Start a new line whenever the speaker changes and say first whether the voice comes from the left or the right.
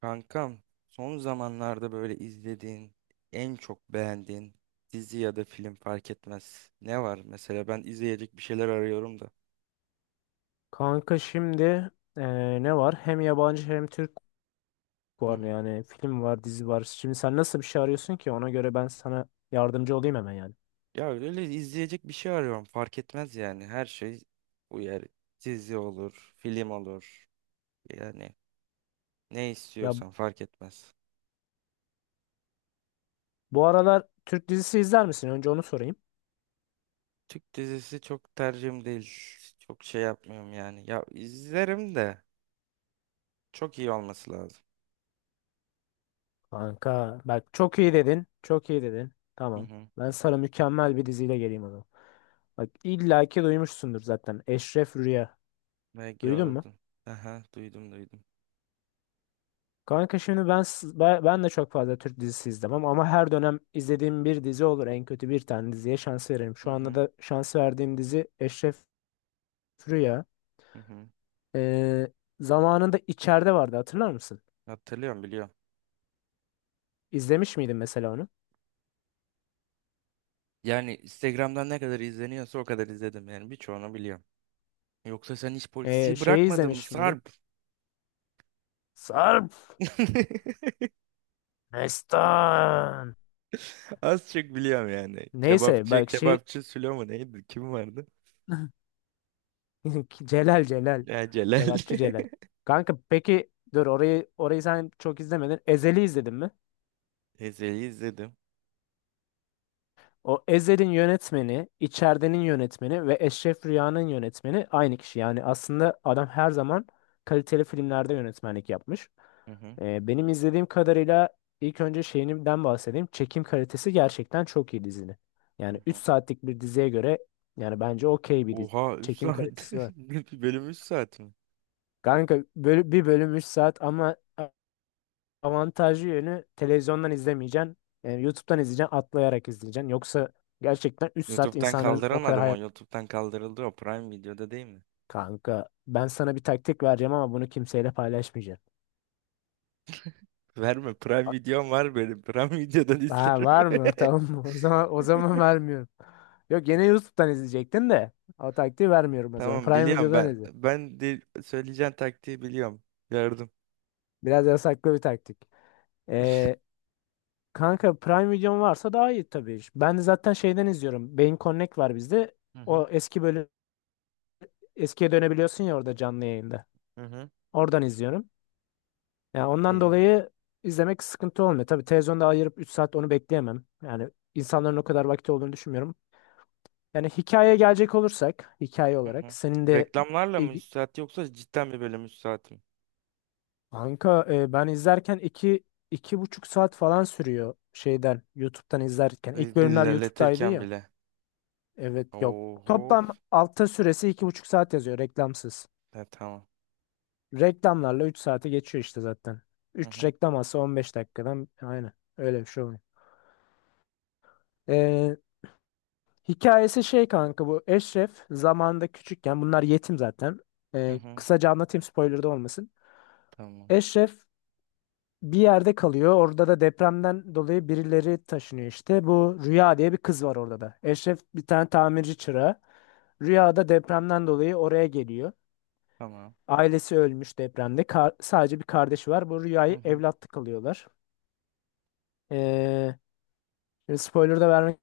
right: Kankam, son zamanlarda böyle izlediğin, en çok beğendiğin dizi ya da film fark etmez. Ne var mesela ben izleyecek bir şeyler arıyorum da.
left: Kanka şimdi ne var? Hem yabancı hem Türk
right: Hı
left: var,
right: hı.
left: yani film var, dizi var. Şimdi sen nasıl bir şey arıyorsun ki? Ona göre ben sana yardımcı olayım hemen yani.
right: Ya öyle izleyecek bir şey arıyorum fark etmez yani her şey uyar. Dizi olur, film olur. Yani ne
left: Ya
right: istiyorsan fark etmez.
left: bu aralar Türk dizisi izler misin? Önce onu sorayım.
right: Türk dizisi çok tercihim değil. Çok şey yapmıyorum yani. Ya izlerim de çok iyi olması lazım.
left: Kanka bak çok iyi dedin. Çok iyi dedin.
right: Hı
left: Tamam.
right: hı.
left: Ben sana mükemmel bir diziyle geleyim o zaman. Bak illaki duymuşsundur zaten. Eşref Rüya.
right: Ne
left: Duydun mu?
right: gördüm. Aha duydum duydum.
left: Kanka şimdi ben, s- ben ben de çok fazla Türk dizisi izlemem ama her dönem izlediğim bir dizi olur. En kötü bir tane diziye şans veririm.
right: Hı
left: Şu anda
right: hı.
left: da şans verdiğim dizi Eşref Rüya.
right: Hı hı.
left: Ee, Zamanında içeride vardı, hatırlar mısın?
right: Hatırlıyorum biliyorum.
left: İzlemiş miydin mesela onu?
right: Yani Instagram'dan ne kadar izleniyorsa o kadar izledim yani birçoğunu biliyorum. Yoksa sen hiç polisi
left: Şeyi
right: bırakmadın mı
left: izlemiş miydin?
right: Sarp?
left: Sarp Destan.
right: Az çok biliyorum yani.
left: Neyse
right: Kebapçı,
left: bak şey
right: kebapçı Sülo mu neydi? Kim vardı?
left: Celal.
right: Ya Celal.
left: Kebapçı Celal. Kanka peki dur, orayı sen çok izlemedin. Ezel'i izledin mi?
right: Ezel'i izledim.
left: O Ezel'in yönetmeni, İçeride'nin yönetmeni ve Eşref Rüya'nın yönetmeni aynı kişi. Yani aslında adam her zaman kaliteli filmlerde yönetmenlik yapmış.
right: Hı hı.
left: Benim izlediğim kadarıyla ilk önce şeyinden bahsedeyim. Çekim kalitesi gerçekten çok iyi dizinin.
right: Hı
left: Yani 3
right: hı.
left: saatlik bir diziye göre yani bence okey bir
right: Oha 3
left: çekim
right: saat.
left: kalitesi var.
right: Bir bölüm 3 saat mi?
left: Kanka bir bölüm 3 saat, ama avantajlı yönü televizyondan izlemeyeceksin. Yani YouTube'dan izleyeceksin, atlayarak izleyeceksin. Yoksa gerçekten 3 saat
right: YouTube'dan
left: insanların o
right: kaldıramadım o.
left: kadar...
right: YouTube'dan kaldırıldı o. Prime Video'da değil mi?
left: Kanka ben sana bir taktik vereceğim ama bunu kimseyle paylaşmayacağım.
right: Verme, Prime Videom var benim. Prime Video'dan
left: Ha,
right: izlerim.
left: var mı? Tamam mı? O zaman vermiyorum. Yok, gene YouTube'dan izleyecektin de o taktiği vermiyorum o zaman.
right: Tamam
left: Prime
right: biliyorum
left: Video'dan
right: ben.
left: izle.
right: Ben de söyleyeceğin taktiği biliyorum. Gördüm.
left: Biraz yasaklı bir taktik. Ee, Kanka Prime Video'm varsa daha iyi tabii. Ben de zaten şeyden izliyorum. Beyin Connect var bizde.
right: Hı hı.
left: O eski bölüm, eskiye dönebiliyorsun ya orada canlı yayında.
right: Hı hı.
left: Oradan izliyorum. Yani ondan
right: İyi.
left: dolayı izlemek sıkıntı olmuyor. Tabii televizyonda ayırıp 3 saat onu bekleyemem. Yani insanların o kadar vakti olduğunu düşünmüyorum. Yani hikayeye gelecek olursak, hikaye
right: Hı
left: olarak
right: hı.
left: senin de
right: Reklamlarla
left: e,
right: mı üstad yoksa cidden bir bölüm üstad mı?
left: kanka ben izlerken iki buçuk saat falan sürüyor şeyden, YouTube'dan izlerken. İlk bölümler YouTube'daydı
right: İlerletirken
left: ya.
right: bile.
left: Evet, yok.
right: Oho.
left: Toplam altta süresi 2,5 saat yazıyor reklamsız.
right: Ya, tamam.
left: Reklamlarla 3 saate geçiyor işte zaten.
right: Hı
left: Üç
right: hı.
left: reklam alsa 15 dakikadan aynen öyle bir şey oluyor. E, Hikayesi şey kanka, bu Eşref zamanında küçükken bunlar yetim zaten.
right: Hı hı.
left: Kısaca anlatayım, spoiler da olmasın.
right: Tamam.
left: Eşref bir yerde kalıyor. Orada da depremden dolayı birileri taşınıyor işte. Bu Rüya diye bir kız var orada da. Eşref bir tane tamirci çırağı. Rüya da depremden dolayı oraya geliyor.
right: Tamam.
left: Ailesi ölmüş depremde. Sadece bir kardeşi var. Bu
right: Hı
left: Rüya'yı
right: hı.
left: evlatlık alıyorlar. Ee, Spoiler da vermek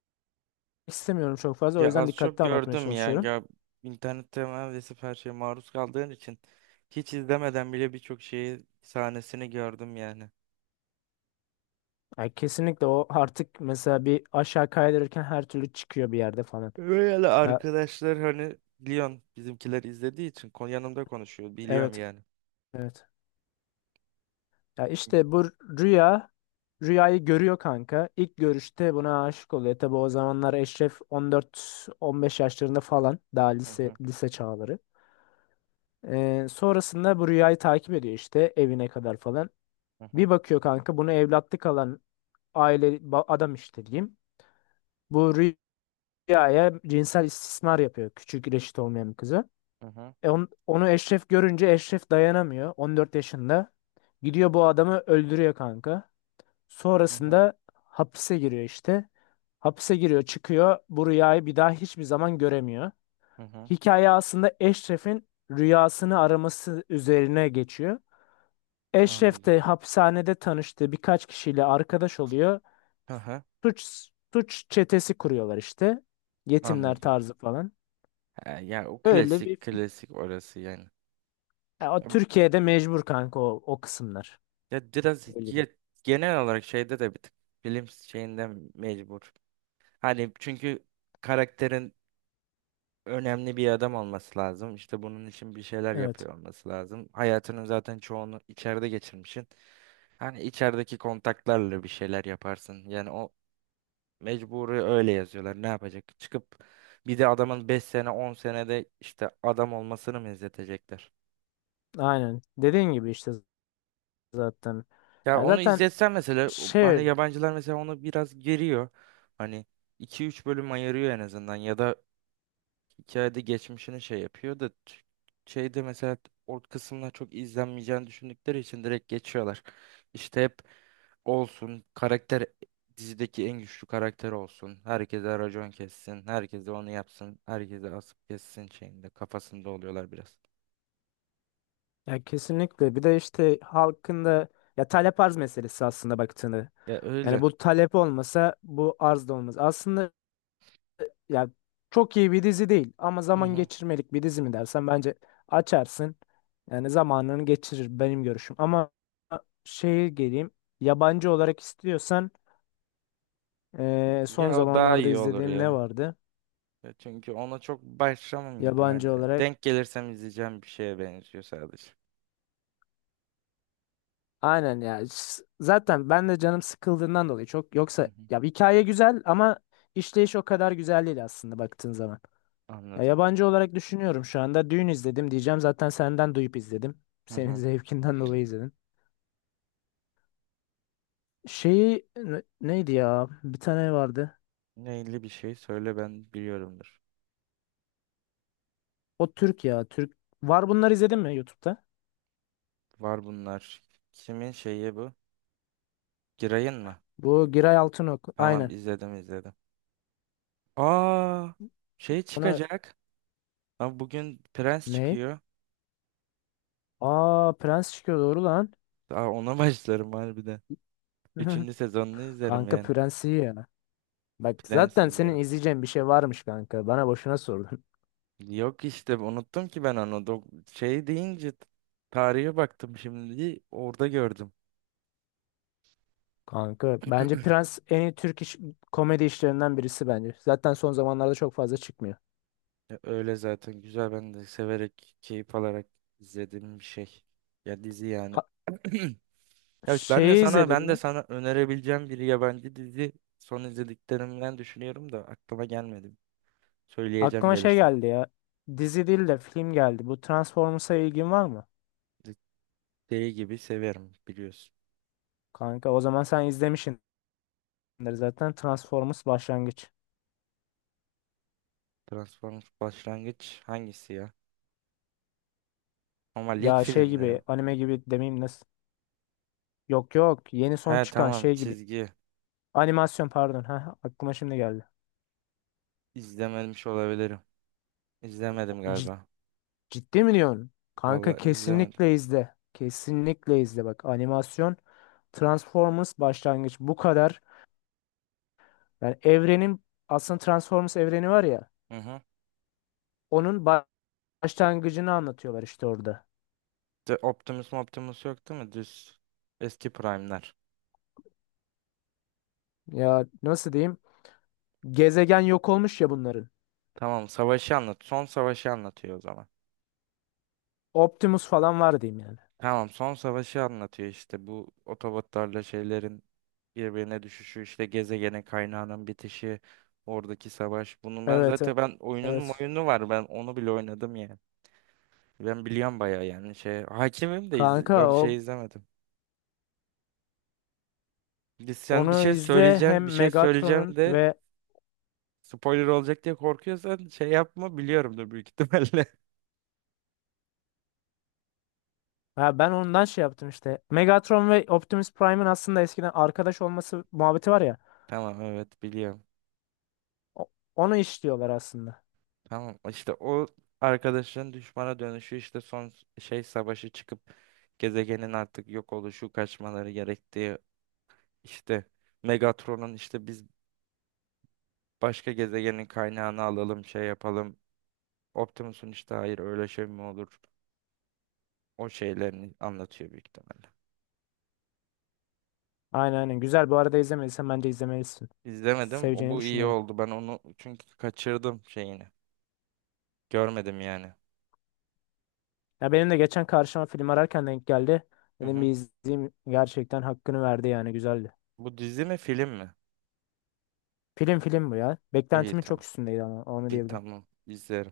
left: istemiyorum çok fazla. O
right: Ya
left: yüzden
right: az çok
left: dikkatli anlatmaya
right: gördüm ya.
left: çalışıyorum.
right: Ya internette neredeyse her şeye maruz kaldığın için hiç izlemeden bile birçok şeyi sahnesini gördüm yani.
left: Yani kesinlikle o artık mesela bir aşağı kaydırırken her türlü çıkıyor bir yerde falan.
right: Öyle
left: Ya,
right: arkadaşlar hani biliyorsun bizimkiler izlediği için yanımda konuşuyor biliyorum
left: evet.
right: yani.
left: Evet. Ya işte bu rüya rüyayı görüyor kanka. İlk görüşte buna aşık oluyor. Tabi o zamanlar Eşref 14-15 yaşlarında falan, daha
right: Hı
left: lise
right: hı,
left: lise çağları. Sonrasında bu rüyayı takip ediyor işte evine kadar falan.
right: hı hı,
left: Bir bakıyor kanka, bunu evlatlık alan aile adam işte diyeyim. Bu rüyaya cinsel istismar yapıyor, küçük reşit olmayan bir kızı.
right: hı hı,
left: Onu Eşref görünce Eşref dayanamıyor 14 yaşında. Gidiyor bu adamı öldürüyor kanka.
right: hı hı,
left: Sonrasında hapise giriyor işte. Hapise giriyor, çıkıyor. Bu rüyayı bir daha hiçbir zaman göremiyor.
right: hı hı.
left: Hikaye aslında Eşref'in rüyasını araması üzerine geçiyor. Eşref
right: Anladım.
left: de hapishanede tanıştığı birkaç kişiyle arkadaş oluyor.
right: Hı hı,
left: Suç Suç çetesi kuruyorlar işte. Yetimler
right: anladım.
left: tarzı falan.
right: Ha, ya o
left: Öyle bir...
right: klasik klasik orası yani.
left: Ya, o
right: Ya,
left: Türkiye'de mecbur kanka o kısımlar.
right: ya biraz
left: Öyle değil.
right: ya, genel olarak şeyde de bir tık bilim şeyinden mecbur. Hani çünkü karakterin önemli bir adam olması lazım. İşte bunun için bir şeyler
left: Evet.
right: yapıyor olması lazım. Hayatının zaten çoğunu içeride geçirmişsin. Hani içerideki kontaklarla bir şeyler yaparsın. Yani o mecburi öyle yazıyorlar. Ne yapacak? Çıkıp bir de adamın 5 sene 10 senede işte adam olmasını mı izletecekler?
left: Aynen. Dediğin gibi işte zaten.
right: Ya
left: Ya
right: onu
left: zaten
right: izletsen mesela hani
left: şey...
right: yabancılar mesela onu biraz geriyor. Hani iki üç bölüm ayırıyor en azından ya da hikayede geçmişini şey yapıyor da şeyde mesela ort kısımlar çok izlenmeyeceğini düşündükleri için direkt geçiyorlar. İşte hep olsun karakter dizideki en güçlü karakter olsun. Herkese racon kessin. Herkese onu yapsın. Herkese asıp kessin şeyinde kafasında oluyorlar biraz.
left: Ya kesinlikle. Bir de işte halkın da ya talep arz meselesi aslında baktığında.
right: Ya
left: Yani
right: öyle.
left: bu talep olmasa bu arz da olmaz. Aslında ya çok iyi bir dizi değil ama
right: Hı
left: zaman
right: hı.
left: geçirmelik bir dizi mi dersen, bence açarsın. Yani zamanını geçirir, benim görüşüm. Ama şeye geleyim. Yabancı olarak istiyorsan son
right: Ya o daha
left: zamanlarda
right: iyi olur
left: izlediğim ne
right: ya.
left: vardı?
right: Ya çünkü ona çok başlamam gibi, hani
left: Yabancı olarak...
right: denk gelirsem izleyeceğim bir şeye benziyor sadece.
left: Aynen ya. Zaten ben de canım sıkıldığından dolayı çok,
right: Hı
left: yoksa
right: hı.
left: ya hikaye güzel ama işleyiş o kadar güzel değil aslında baktığın zaman. Ya
right: Anladım.
left: yabancı olarak düşünüyorum şu anda. Dün izledim diyeceğim. Zaten senden duyup izledim.
right: Hı
left: Senin
right: hı.
left: zevkinden dolayı izledim. Şeyi neydi ya? Bir tane vardı.
right: Neyli bir şey söyle ben biliyorumdur.
left: O Türk ya. Türk. Var, bunları izledin mi YouTube'da?
right: Var bunlar. Kimin şeyi bu? Giray'ın mı?
left: Bu Giray Altınok.
right: Tamam,
left: Aynen.
right: izledim izledim. Aa şey
left: Onu
right: çıkacak. Ama bugün Prens
left: ne?
right: çıkıyor.
left: Aa, Prens çıkıyor doğru lan.
right: Aa ona başlarım harbiden. Üçüncü sezonunu izlerim
left: Kanka
right: yani.
left: Prens iyi ya. Bak
right: Prens
left: zaten senin
right: izlerim.
left: izleyeceğin bir şey varmış kanka. Bana boşuna sordun.
right: Yok işte unuttum ki ben onu. Şey deyince tarihe baktım şimdi orada gördüm.
left: Kanka bence Prens en iyi Türk komedi işlerinden birisi bence. Zaten son zamanlarda çok fazla çıkmıyor.
right: Ya öyle zaten, güzel ben de severek keyif alarak izlediğim bir şey. Ya dizi yani.
left: Ha,
right: Ya işte ben de
left: şeyi
right: sana
left: izledin
right: ben de
left: mi?
right: sana önerebileceğim bir yabancı dizi son izlediklerimden düşünüyorum da aklıma gelmedi. Söyleyeceğim
left: Aklıma şey
right: gelirse.
left: geldi ya. Dizi değil de film geldi. Bu Transformers'a ilgin var mı?
right: Deli gibi severim biliyorsun.
left: Kanka o zaman sen izlemişsindir zaten, Transformers başlangıç.
right: Transformers başlangıç hangisi ya? Ama lig
left: Ya şey
right: filmleri mi?
left: gibi, anime gibi demeyeyim, nasıl? Yok yok, yeni son
right: He
left: çıkan
right: tamam,
left: şey gibi.
right: çizgi.
left: Animasyon pardon. Ha, aklıma şimdi geldi.
right: İzlememiş olabilirim. İzlemedim galiba.
left: Ciddi mi diyorsun? Kanka
right: Vallahi izlemedim.
left: kesinlikle izle. Kesinlikle izle. Bak animasyon Transformers başlangıç bu kadar. Yani evrenin aslında Transformers evreni var ya.
right: Hı hı.
left: Onun başlangıcını anlatıyorlar işte orada.
right: The Optimus yok değil mi? Düz. Eski Prime'ler.
left: Ya nasıl diyeyim? Gezegen yok olmuş ya bunların.
right: Tamam, savaşı anlat. Son savaşı anlatıyor o zaman.
left: Optimus falan var diyeyim yani.
right: Tamam, son savaşı anlatıyor işte, bu otobotlarla şeylerin birbirine düşüşü, işte gezegenin kaynağının bitişi, oradaki savaş. Bunun ben
left: Evet
right: zaten ben oyunun
left: evet.
right: oyunu var, ben onu bile oynadım yani. Ben biliyorum bayağı yani, şey hakimim de
left: Kanka
right: yani şey
left: o
right: izlemedim. Sen bir
left: onu
right: şey
left: izle
right: söyleyeceksin, bir
left: hem
right: şey söyleyeceğim
left: Megatron'un
right: de
left: ve...
right: spoiler olacak diye korkuyorsan şey yapma, biliyorum da büyük ihtimalle.
left: Ha, ben ondan şey yaptım işte. Megatron ve Optimus Prime'ın aslında eskiden arkadaş olması muhabbeti var ya.
right: Tamam, evet biliyorum.
left: O- Onu işliyorlar aslında.
right: Tamam işte o arkadaşın düşmana dönüşü, işte son şey savaşı çıkıp gezegenin artık yok oluşu, kaçmaları gerektiği, işte Megatron'un işte biz başka gezegenin kaynağını alalım şey yapalım. Optimus'un işte hayır, öyle şey mi olur? O şeylerini anlatıyor büyük ihtimalle.
left: Aynen. Güzel. Bu arada izlemediysen bence izlemelisin.
right: İzlemedim. O
left: Seveceğini
right: bu iyi
left: düşünüyorum.
right: oldu. Ben onu çünkü kaçırdım şeyini. Görmedim yani.
left: Ya benim de geçen karşıma film ararken denk geldi.
right: Hı
left: Dedim bir
right: hı.
left: izleyeyim. Gerçekten hakkını verdi yani. Güzeldi.
right: Bu dizi mi film mi?
left: Film, bu ya.
right: İyi
left: Beklentimin çok
right: tamam.
left: üstündeydi ama onu
right: İyi
left: diyebilirim.
right: tamam, izlerim.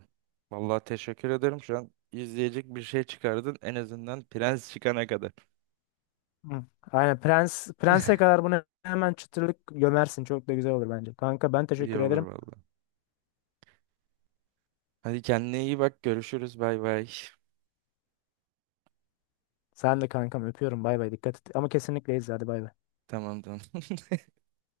right: Vallahi teşekkür ederim. Şu an izleyecek bir şey çıkardın. En azından Prens çıkana kadar.
left: Hı. Aynen, Prens'e kadar bunu hemen çıtırlık gömersin. Çok da güzel olur bence. Kanka ben
right: İyi
left: teşekkür
right: olur
left: ederim.
right: vallahi. Hadi kendine iyi bak. Görüşürüz. Bay bay.
left: Sen de kankam, öpüyorum. Bay bay. Dikkat et. Ama kesinlikle izle, hadi bay bay.
right: Tamam tamam.